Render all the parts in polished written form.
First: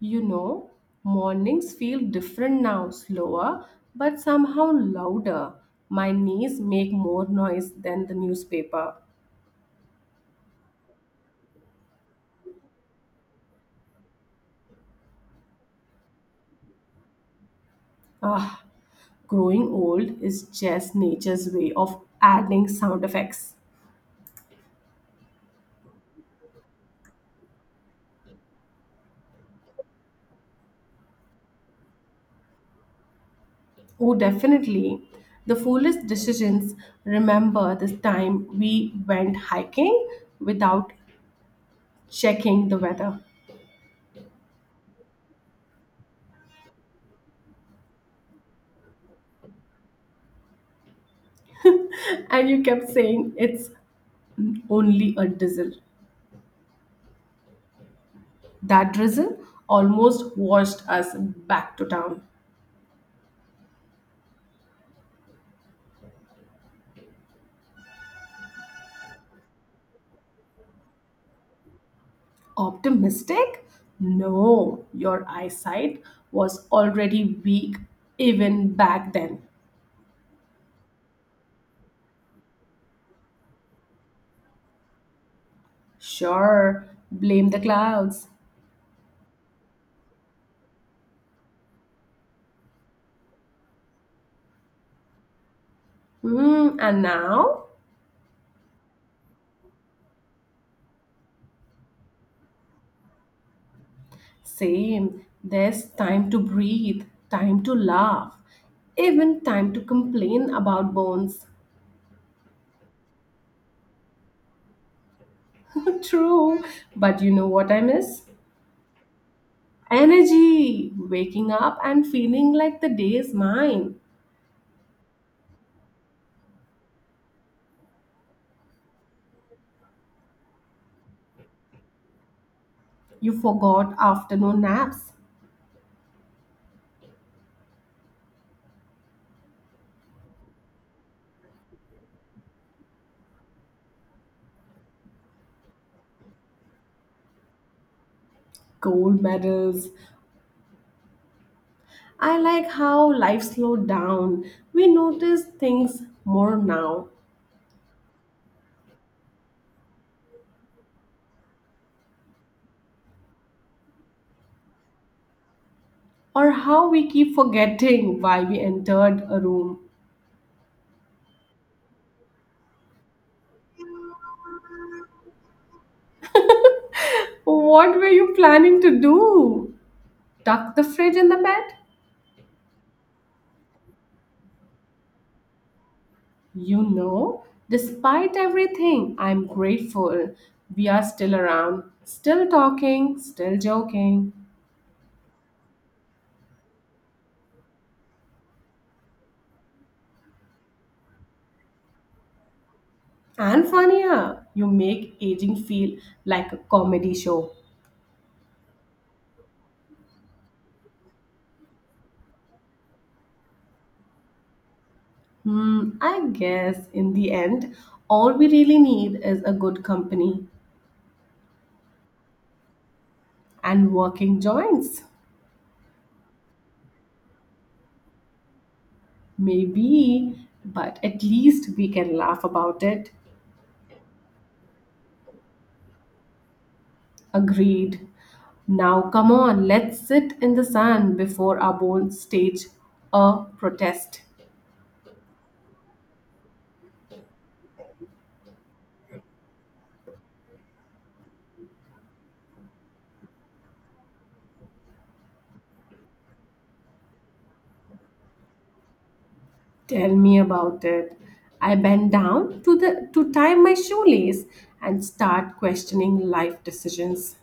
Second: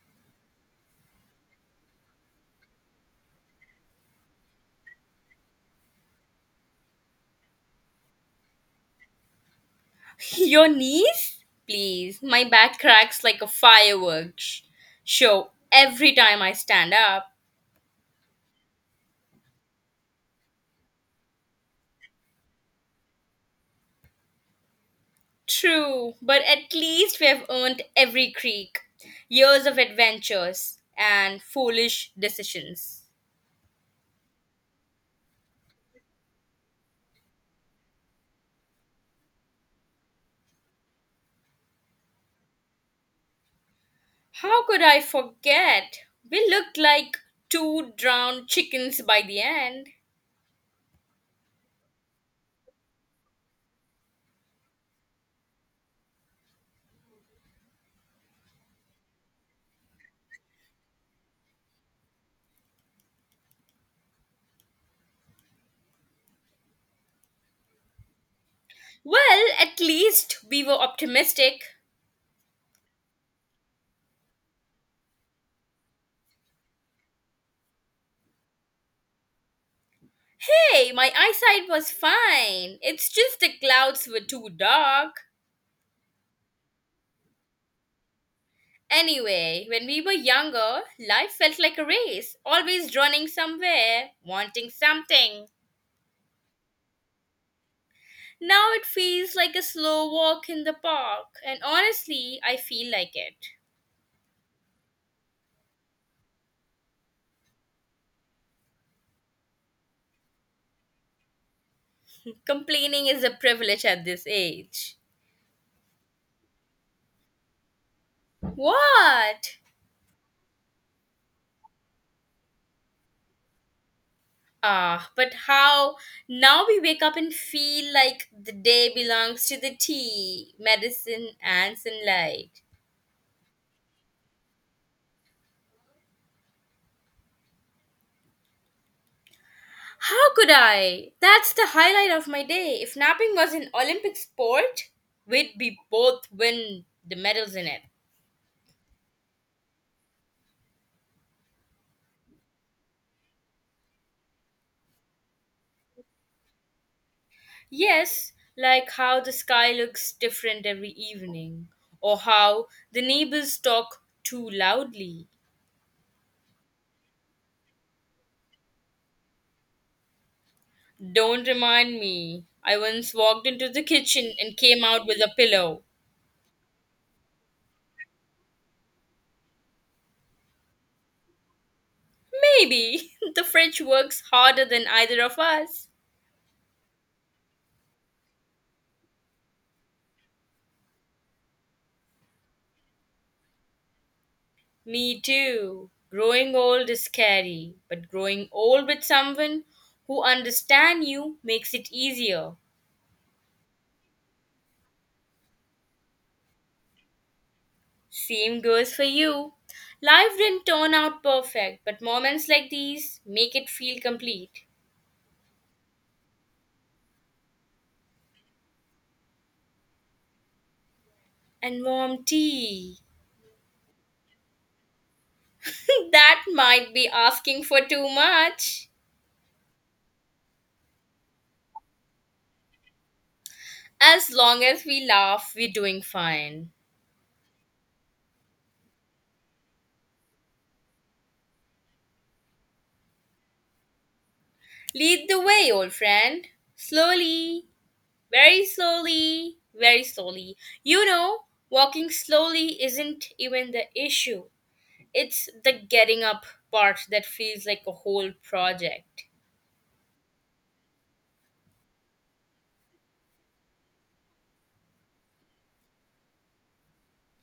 You know, mornings feel different now, slower, but somehow louder. My knees make more noise than the newspaper. Your knees? Please, my back cracks like a fireworks show every time I stand up. Ah, growing old is just nature's way of adding sound effects. True, but at least we have earned every creak, years of adventures, and foolish decisions. Oh, definitely. The foolish decisions remember this time we went hiking without checking the weather. How could I forget? We looked like two drowned chickens by the end. And you kept saying it's only a drizzle. That drizzle almost washed us back to town. Well, at least we were optimistic. Optimistic? No, your eyesight was already weak even back then. Hey, my eyesight was fine. It's just the clouds were too dark. Sure, blame the clouds. Anyway, when we were younger, life felt like a race, always running somewhere, wanting something. Hmm, and now? Now it feels like a slow walk in the park, and honestly, I feel like it. Same, there's time to breathe, time to laugh, even time to complain about bones. Complaining is a privilege at this age. True, but you know what I miss? What? Energy, waking up and feeling like the day is mine. Ah, but how? Now we wake up and feel like the day belongs to the tea, medicine, and sunlight. You forgot afternoon naps, How could I? That's the highlight of my day. If napping was an Olympic sport, we'd be both win the medals in it. gold medals. I like how life slowed down. We notice things more now, Yes, like how the sky looks different every evening, or how the neighbors talk too loudly. or how we keep forgetting why we entered a room. Don't remind me. I once walked into the kitchen and came out with a pillow. What were you planning to do? Tuck the fridge in the bed? Maybe the fridge works harder than either of us. You know, despite everything, I'm grateful. We are still around, still talking, still joking. Me too. Growing old is scary, but growing old with someone who understands you makes it easier. And funnier, you make aging feel like a comedy show. Same goes for you. Life didn't turn out perfect, but moments like these make it feel complete. Hmm, I guess in the end, all we really need is a good company And warm tea. and working joints. That might be asking for too much. Maybe, but at least we can laugh about it. As long as we laugh, we're doing fine. Agreed. Now, come on, let's sit in the sun before our bones stage a protest. Lead the way, old friend. Slowly. Very slowly, very slowly. You know, walking slowly isn't even the issue. It's the getting up part that feels like a whole project. Tell me about it. I bend down to tie my shoelace and start questioning life decisions.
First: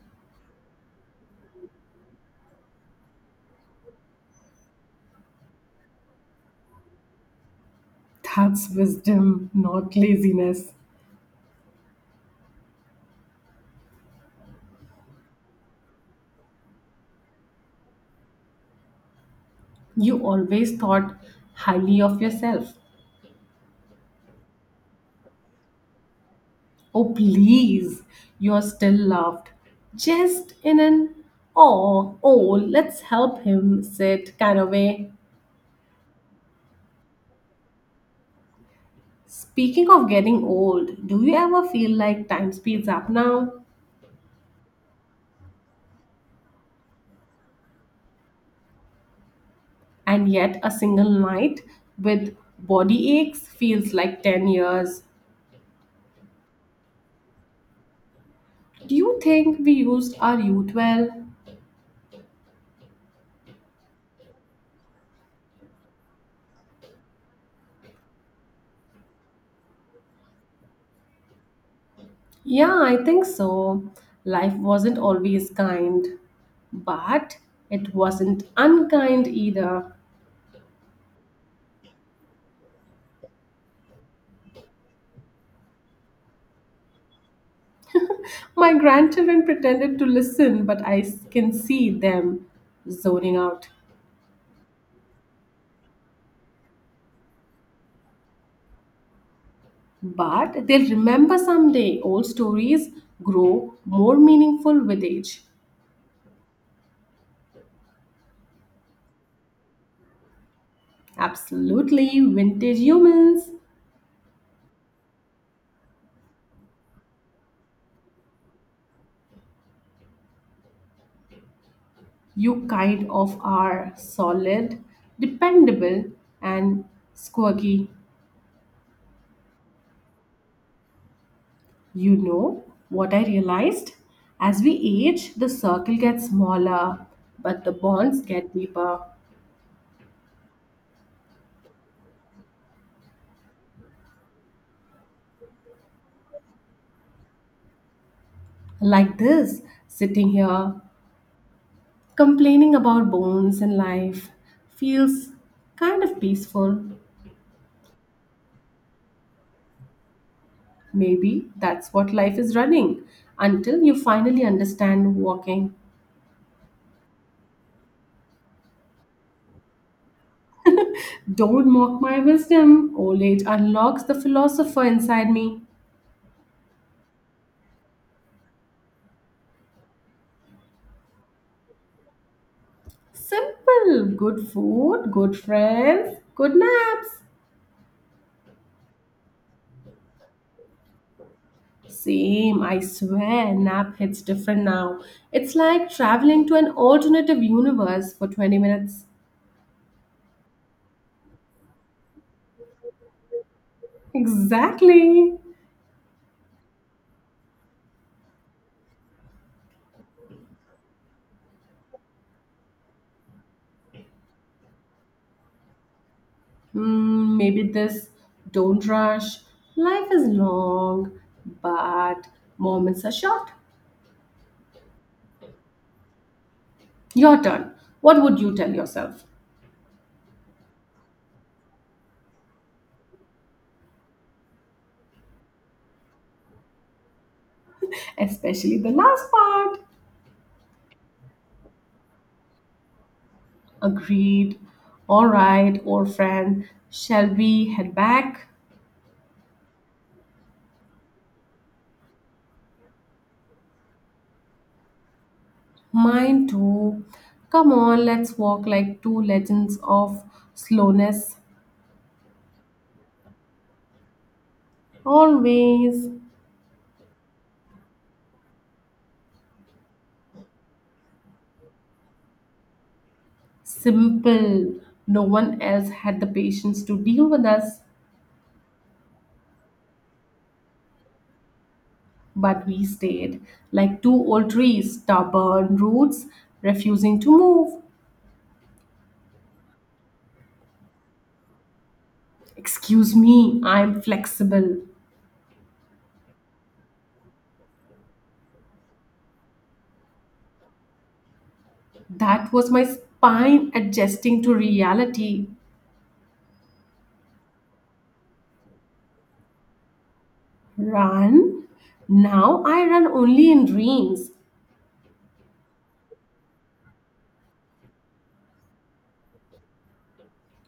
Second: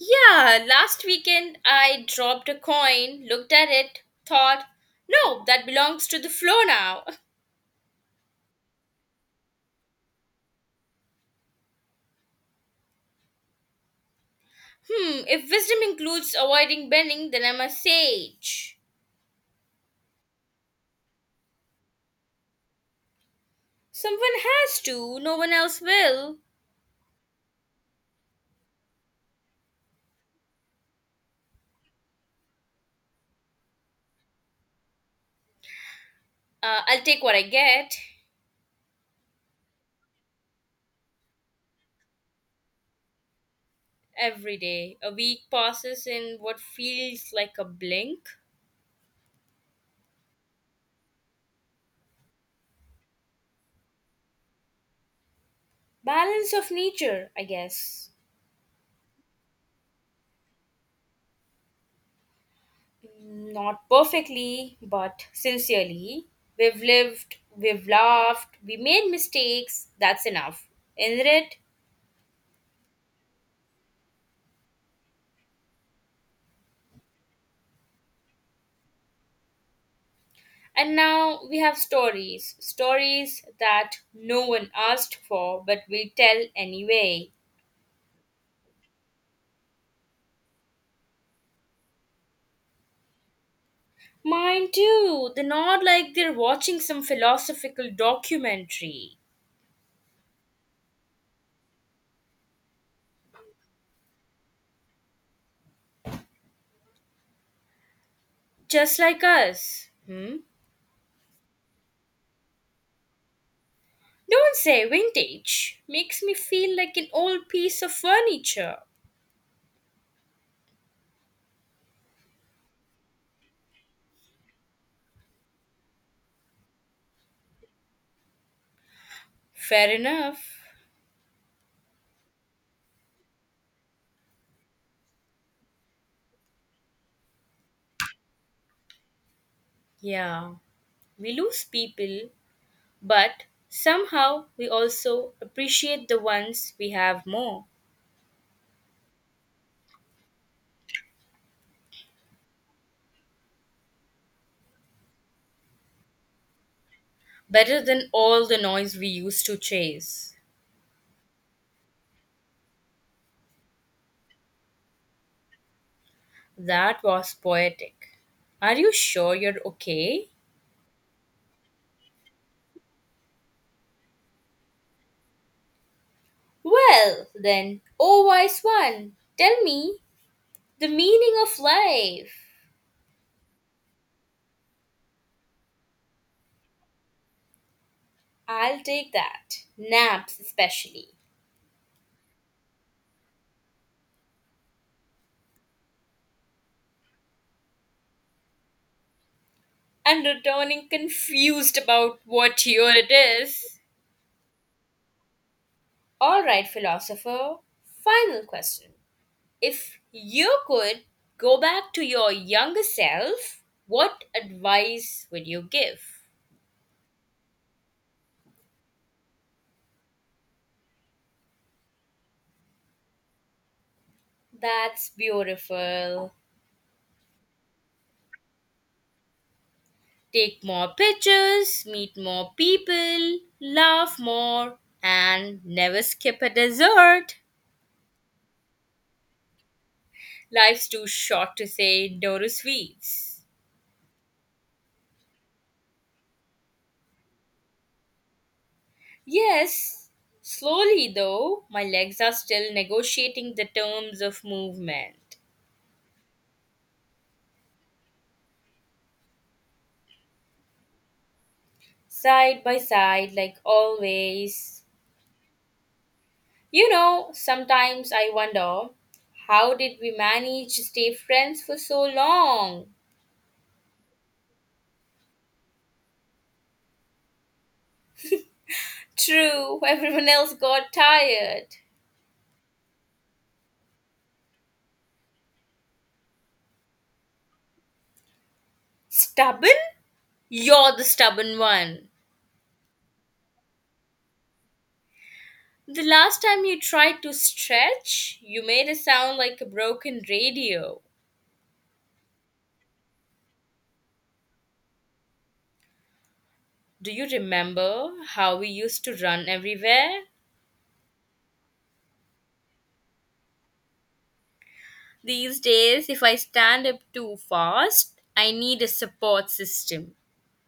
Yeah, last weekend I dropped a coin, looked at it, thought, no, that belongs to the floor now. That's wisdom, not laziness. Hmm, if wisdom includes avoiding bending, then I'm a sage. You always thought highly of yourself. Someone has to, no one else will. Oh, please, you're still loved. Just in an oh, oh, let's help him sit kind of way. I'll take what I get. Speaking of getting old, do you ever feel like time speeds up now? Every day, a week passes in what feels like a blink. And yet, a single night with body aches feels like 10 years. Balance of nature, I guess. Do you think we used our youth well? Not perfectly, but sincerely. We've lived, we've laughed, we made mistakes, that's enough. Isn't it? Yeah, I think so. Life wasn't always kind, but it wasn't unkind either. And now we have stories. Stories that no one asked for, but we tell anyway. My grandchildren pretended to listen, but I can see them zoning out. Mine too. They're not like they're watching some philosophical documentary. But they'll remember someday. Old stories grow more meaningful with age. Just like us. Hmm? Absolutely, vintage humans, Don't say vintage. Makes me feel like an old piece of furniture. you kind of are solid, dependable, and squirky. Fair enough. You know what I realized? As we age, the circle gets smaller, but the bonds get deeper. Yeah, we lose people, but somehow we also appreciate the ones we have more. Like this, sitting here, complaining about bones and life, feels kind of peaceful. Better than all the noise we used to chase. Maybe that's what life is running until you finally understand walking. That was poetic. Are you sure you're okay? Don't mock my wisdom. Old age unlocks the philosopher inside me. Well, then, oh wise one, tell me the meaning of life. Simple. Good food, good friends, good naps. I'll take that. Naps, especially. Same, I swear, nap hits different now. It's like traveling to an alternative universe for 20 minutes. And returning confused about what year it is. Exactly. All right, philosopher, final question. If you could go back to your younger self, what advice would you give? Hmm, maybe this don't rush. Life is long, but moments are short. That's beautiful. Your turn. What would you tell yourself? Take more pictures, meet more people, laugh more, and never skip a dessert. Especially the last part. Life's too short to say no to sweets. Agreed. All right, old friend. Shall we head back? Yes, slowly though, my legs are still negotiating the terms of movement. Mine too. Come on, let's walk like two legends of slowness. Side by side, like always. Always You know, sometimes I wonder, how did we manage to stay friends for so long? simple. No one else had the patience to deal with us, True, everyone else got tired. but we stayed like two old trees, stubborn roots, refusing to move. Stubborn? You're the stubborn one. Excuse me, I'm flexible. The last time you tried to stretch, you made a sound like a broken radio. That was my spine adjusting to reality. Do you remember how we used to run everywhere? Run? Now I run only in dreams. These days, if I stand up too fast, I need a support system.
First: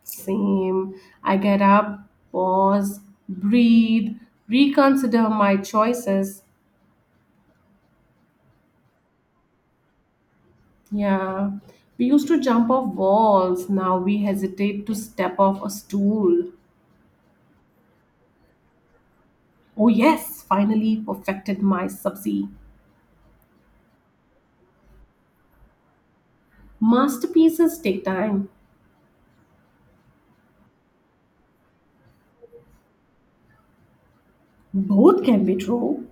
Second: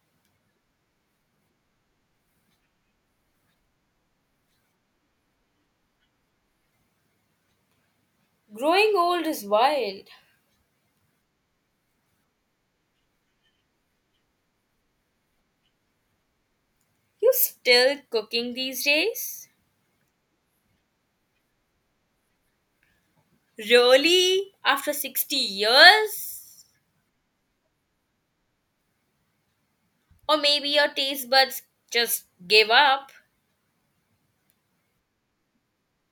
Same. I get up, pause, breathe, reconsider my choices. Growing old is wild. Yeah. We used to jump off walls. Now we hesitate to step off a stool. You still cooking these days? Oh, yes, finally perfected my subsea. Really? After 60 years? Masterpieces take time. Or maybe your taste buds just gave up? Both can be true.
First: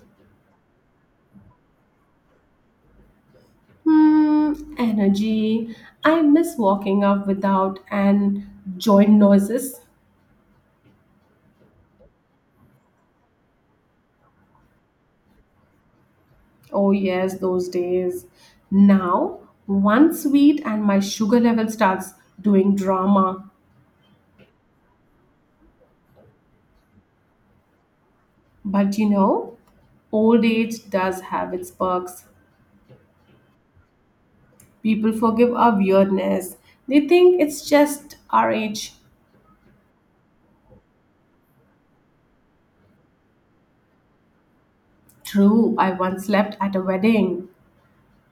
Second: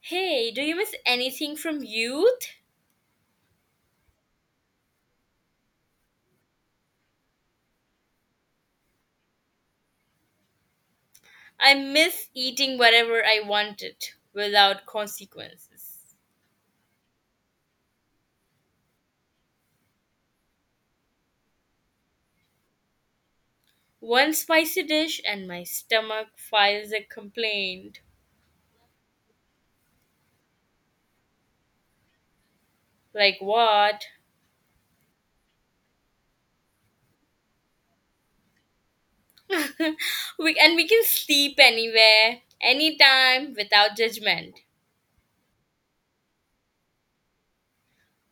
Hey, do you miss anything from youth? Hmm, energy. I miss walking up without and joint noises. I miss eating whatever I wanted without consequences. Oh, yes, those days. Now, one sweet and my sugar level starts doing drama. One spicy dish and my stomach files a complaint. But you know, old age does have its perks. Like what? People forgive our weirdness, they think it's just our age. We can sleep anywhere, anytime without judgment. True, I once slept at a wedding.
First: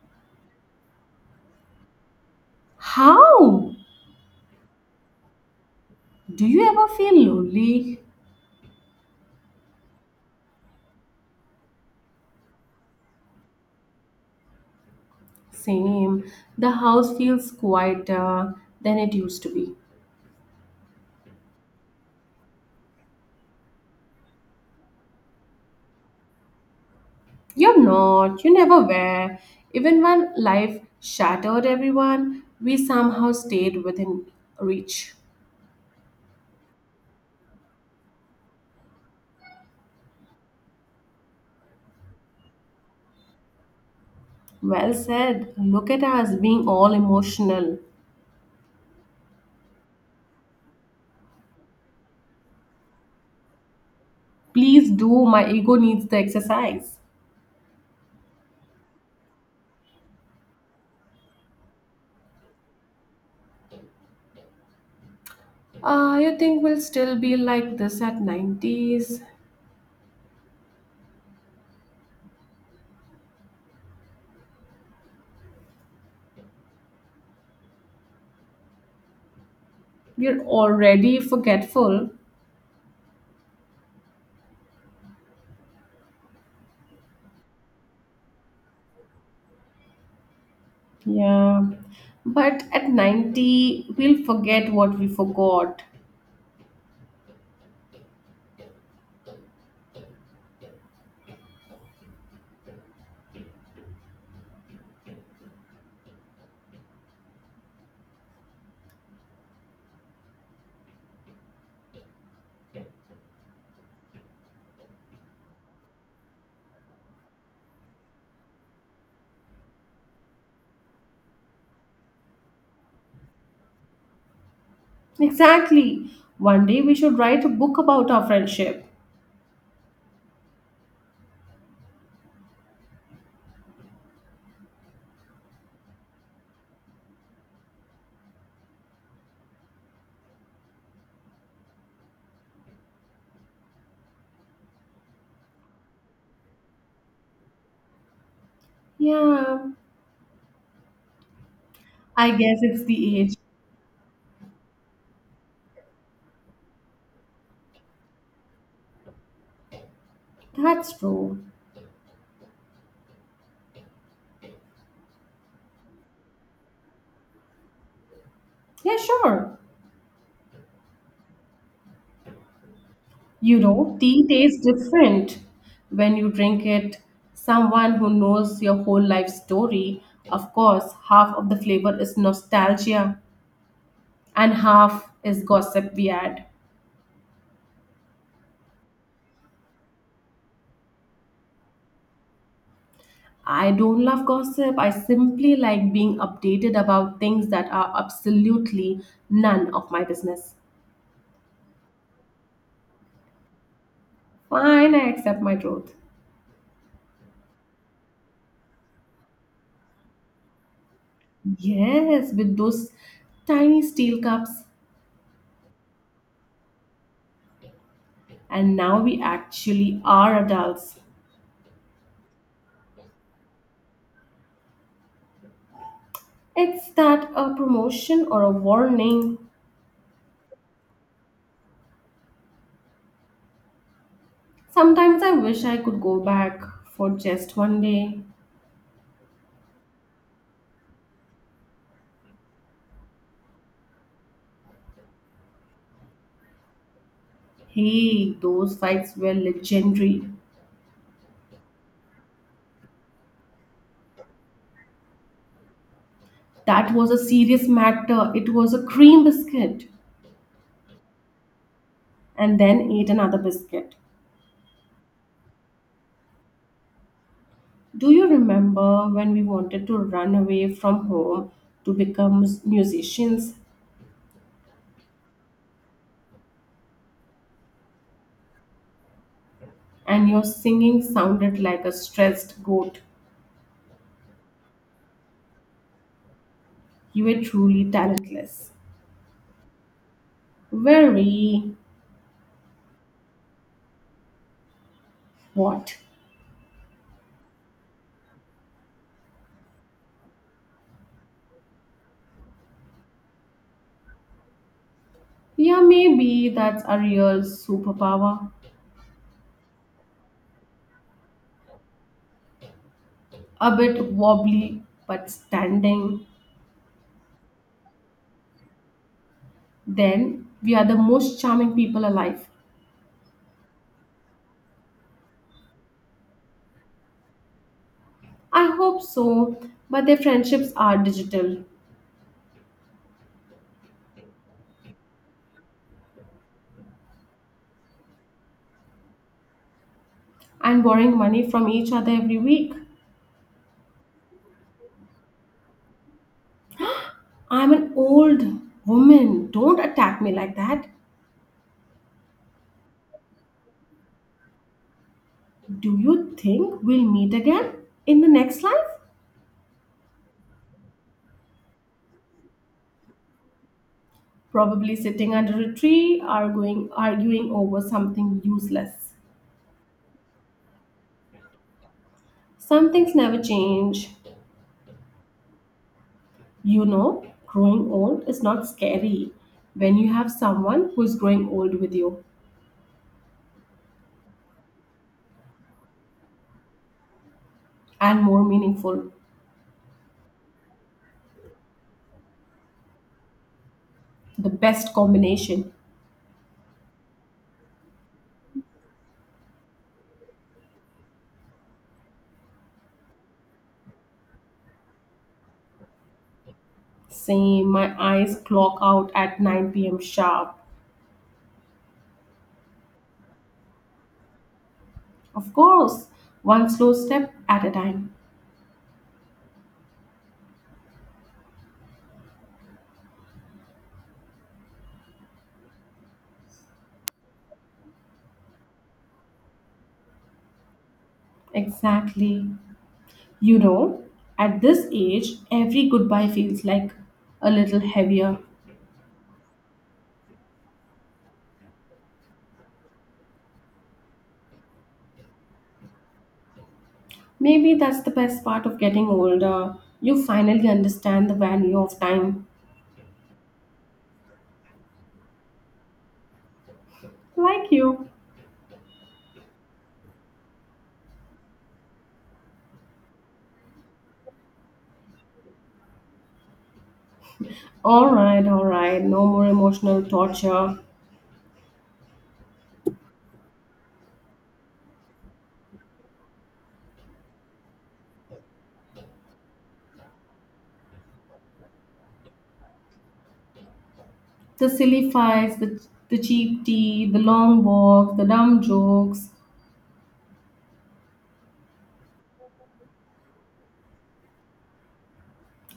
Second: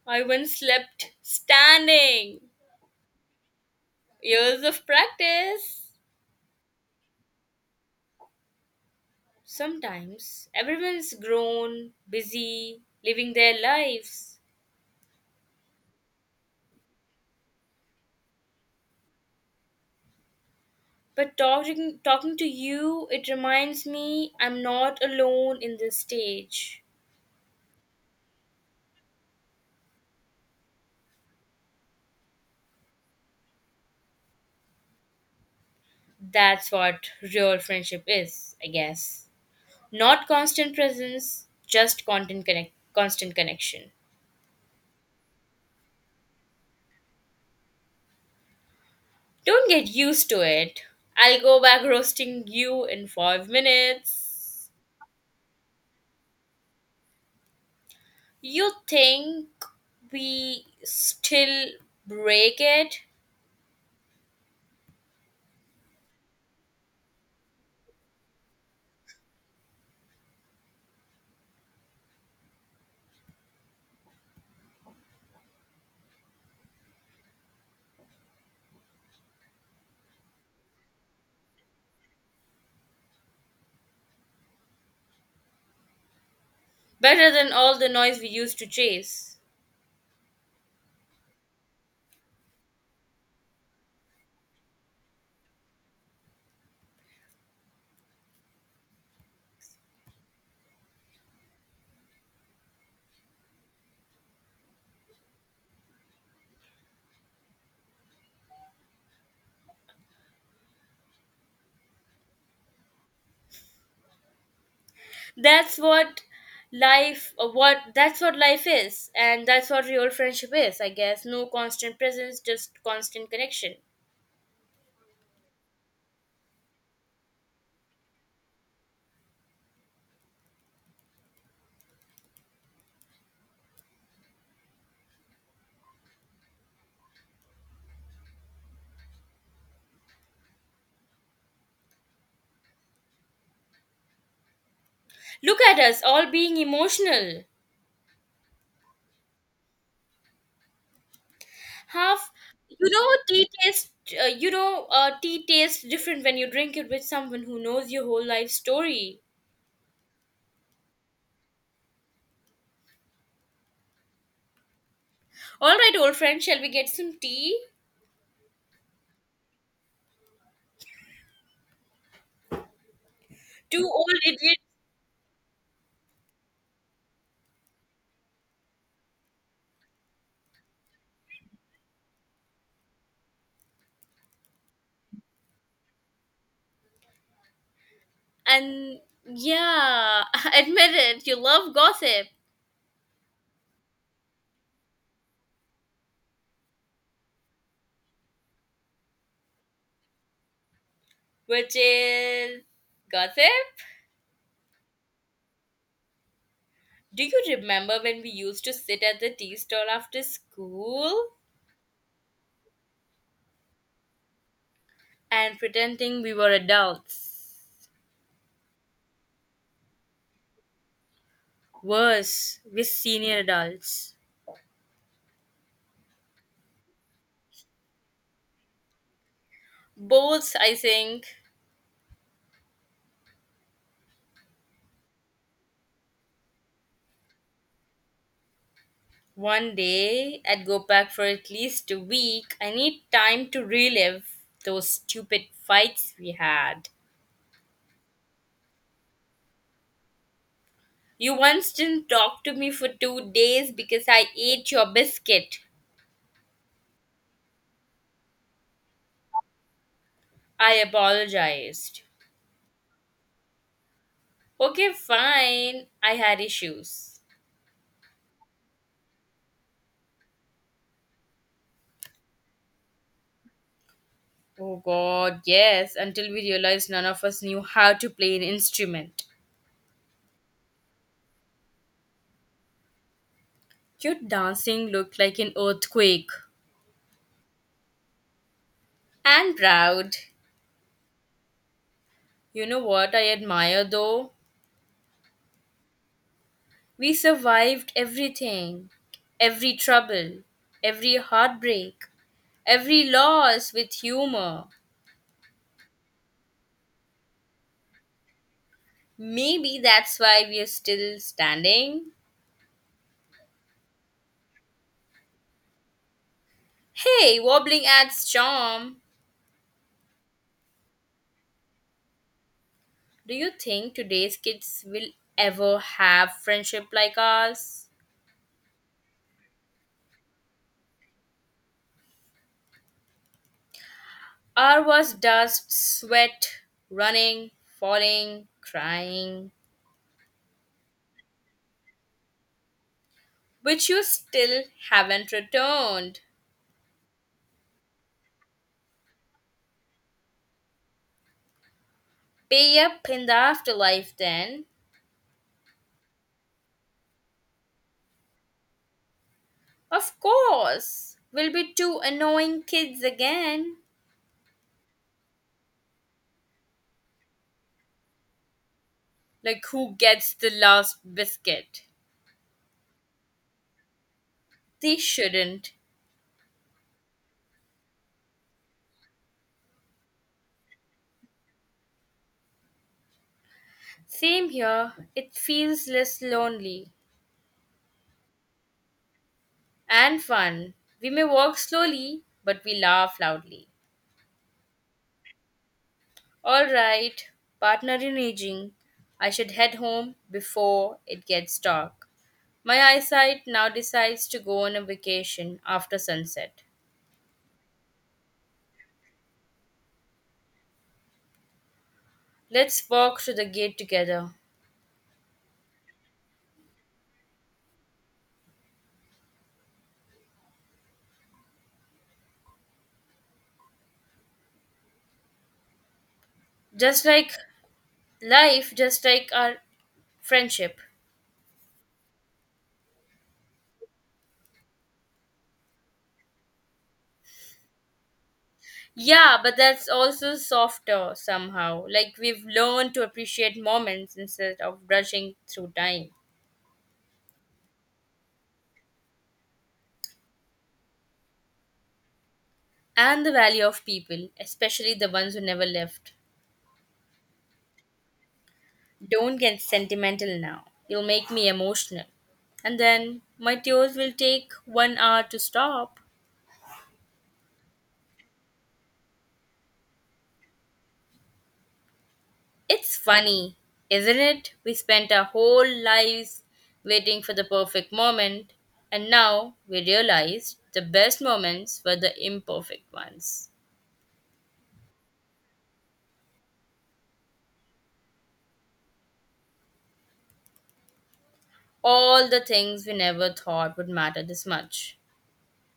I once slept standing. How? Years of practice. Do you ever feel lonely? Sometimes everyone's grown, busy, living their lives. Same. The house feels quieter than it used to be. But talking to you, it reminds me I'm not alone in this stage. You're not, you never were. Even when life shattered everyone, we somehow stayed within reach. That's what real friendship is, I guess. Not constant presence, just content connect, constant connection. Well said. Look at us being all emotional. Don't get used to it. I'll go back roasting you in 5 minutes. Please do, my ego needs the exercise. You think we still break it? You think we'll still be like this at 90s? We're already forgetful. Better than all the noise we used to chase. Yeah. But at 90, we'll forget what we forgot. That's what that's what life is, and that's what real friendship is, I guess. No constant presence, just constant connection. Exactly. One day we should write a book about our friendship. Look at us all being emotional. Yeah, Half I guess it's the age. Tea tastes different when you drink it with someone who knows your whole life story. That's true. All right, old friend, shall we get some tea? Yeah, sure. You Two know, old tea idiots. tastes different when you drink it. Someone who knows your whole life story, of course, half of the flavor is nostalgia and half is gossip we add. And, yeah, admit it, you love gossip. I don't love gossip. I simply like being updated about things that are absolutely none of my business. Which is gossip. Fine, I accept my truth. Do you remember when we used to sit at the tea stall after school Yes, with those tiny steel cups. and pretending we were adults? And now we actually are adults. Worse, with senior adults. It's that a promotion or a warning. Both, I think. Sometimes I wish I could go back for just one day. One day, I'd go back for at least a week. I need time to relive those stupid fights we had. Hey, those fights were legendary. You once didn't talk to me for 2 days because I ate your biscuit. That was a serious matter. It was a cream biscuit I apologized. and then ate another biscuit. Okay, fine. I had issues. Do you remember when we wanted to run away from home to become musicians Oh god, yes, until we realized none of us knew how to play an instrument. and your singing sounded like a stressed goat? Your dancing looked like an earthquake. You were truly talentless. And proud. Very You know what I admire though? what? We survived everything, every trouble, every heartbreak, every loss with humor. Yeah, maybe that's a real superpower. Maybe that's why we're still standing. A bit wobbly, but standing. Hey, wobbling adds charm. Then we are the most charming people alive. Do you think today's kids will ever have friendship like ours? I hope so, but their friendships are digital Our was dust, sweat, running, falling, crying, and borrowing money from each other every week. which you still haven't returned. I'm an old woman. Don't attack me like that. Pay up in the afterlife then. Do you think we'll meet again in the next life? Of course, we'll be two annoying kids again. Probably sitting under a tree, arguing over something useless. Like, who gets the last biscuit? Some things never change. They shouldn't. You know, growing old is not scary when you have someone who is growing old with you Same here, it feels less lonely and more meaningful. and fun. We may walk slowly, but we laugh loudly. The best combination. Alright, partner in aging, I should head home before it gets dark. My eyesight now decides to go on a vacation after sunset. Same, my eyes clock out at 9 p.m. sharp. Let's walk to the gate together. Of course, one slow step at a time. Just like life, just like our friendship. Exactly. You know, at this age, every goodbye feels like a little heavier. Yeah, but that's also softer somehow, like we've learned to appreciate moments instead of rushing through time. Maybe that's the best part of getting older. You finally understand the value of time. And the value of people, especially the ones who never left. Like you. Don't get sentimental now, you'll make me emotional, and then my tears will take one hour to stop. Alright, alright. No more emotional torture. It's funny, isn't it? We spent our whole lives waiting for the perfect moment, and now we realize the best moments were the imperfect ones. The silly fights, the cheap tea, the long walks, the dumb jokes. All the things we never thought would matter this much.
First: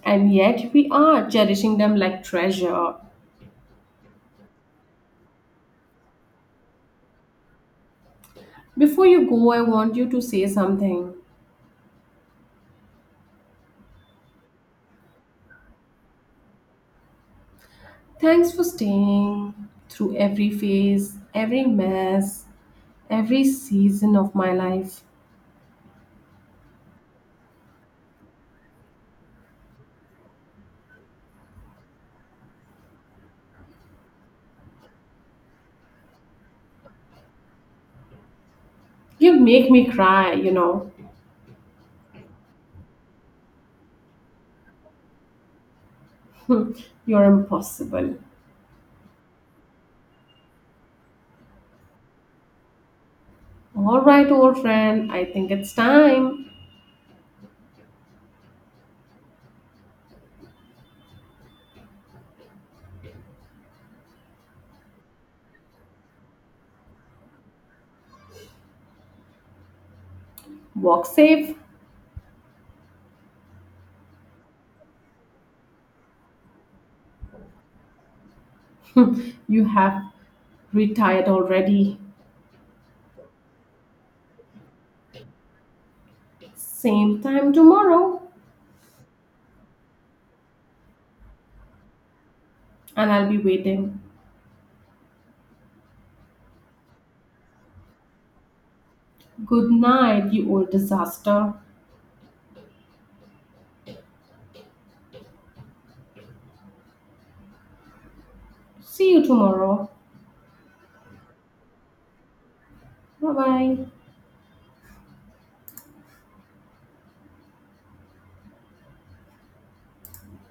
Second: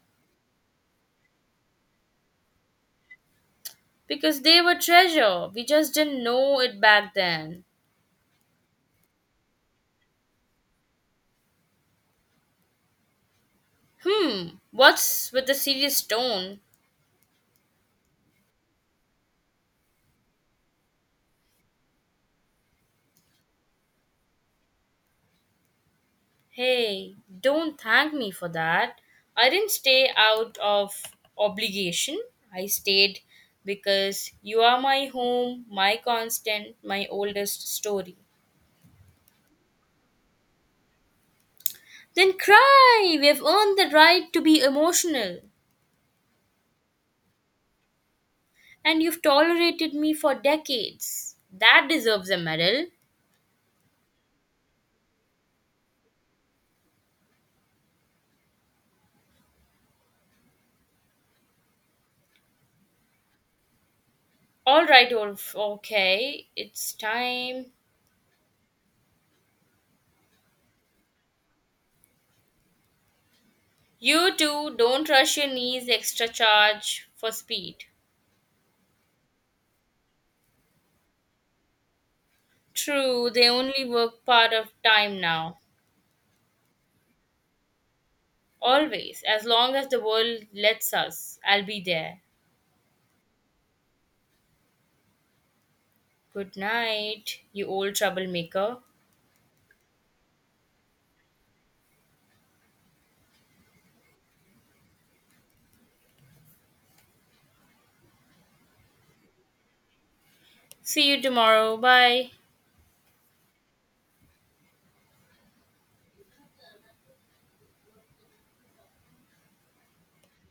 And yet we are cherishing them like treasure. Because they were treasure, we just didn't know it back then. Before you go, I want you to say something. Hmm, what's with the serious tone? Thanks for staying through every phase, every mess, every season of my life. Hey, don't thank me for that. I didn't stay out of obligation. I stayed because you are my home, my constant, my oldest story. You make me cry, you know. Then cry! We've earned the right to be emotional. You're impossible. And you've tolerated me for decades. That deserves a medal. All right, old friend, I think it's time. Alright, okay, it's time. Walk safe. You too, don't rush your knees extra charge for speed. You have retired already. True, they only work part of time now. Same time tomorrow, Always, as long as the world lets us, I'll be there. and I'll be waiting. Good night, you old troublemaker. Good night, you old disaster. See you tomorrow. See you tomorrow. Bye. Bye bye.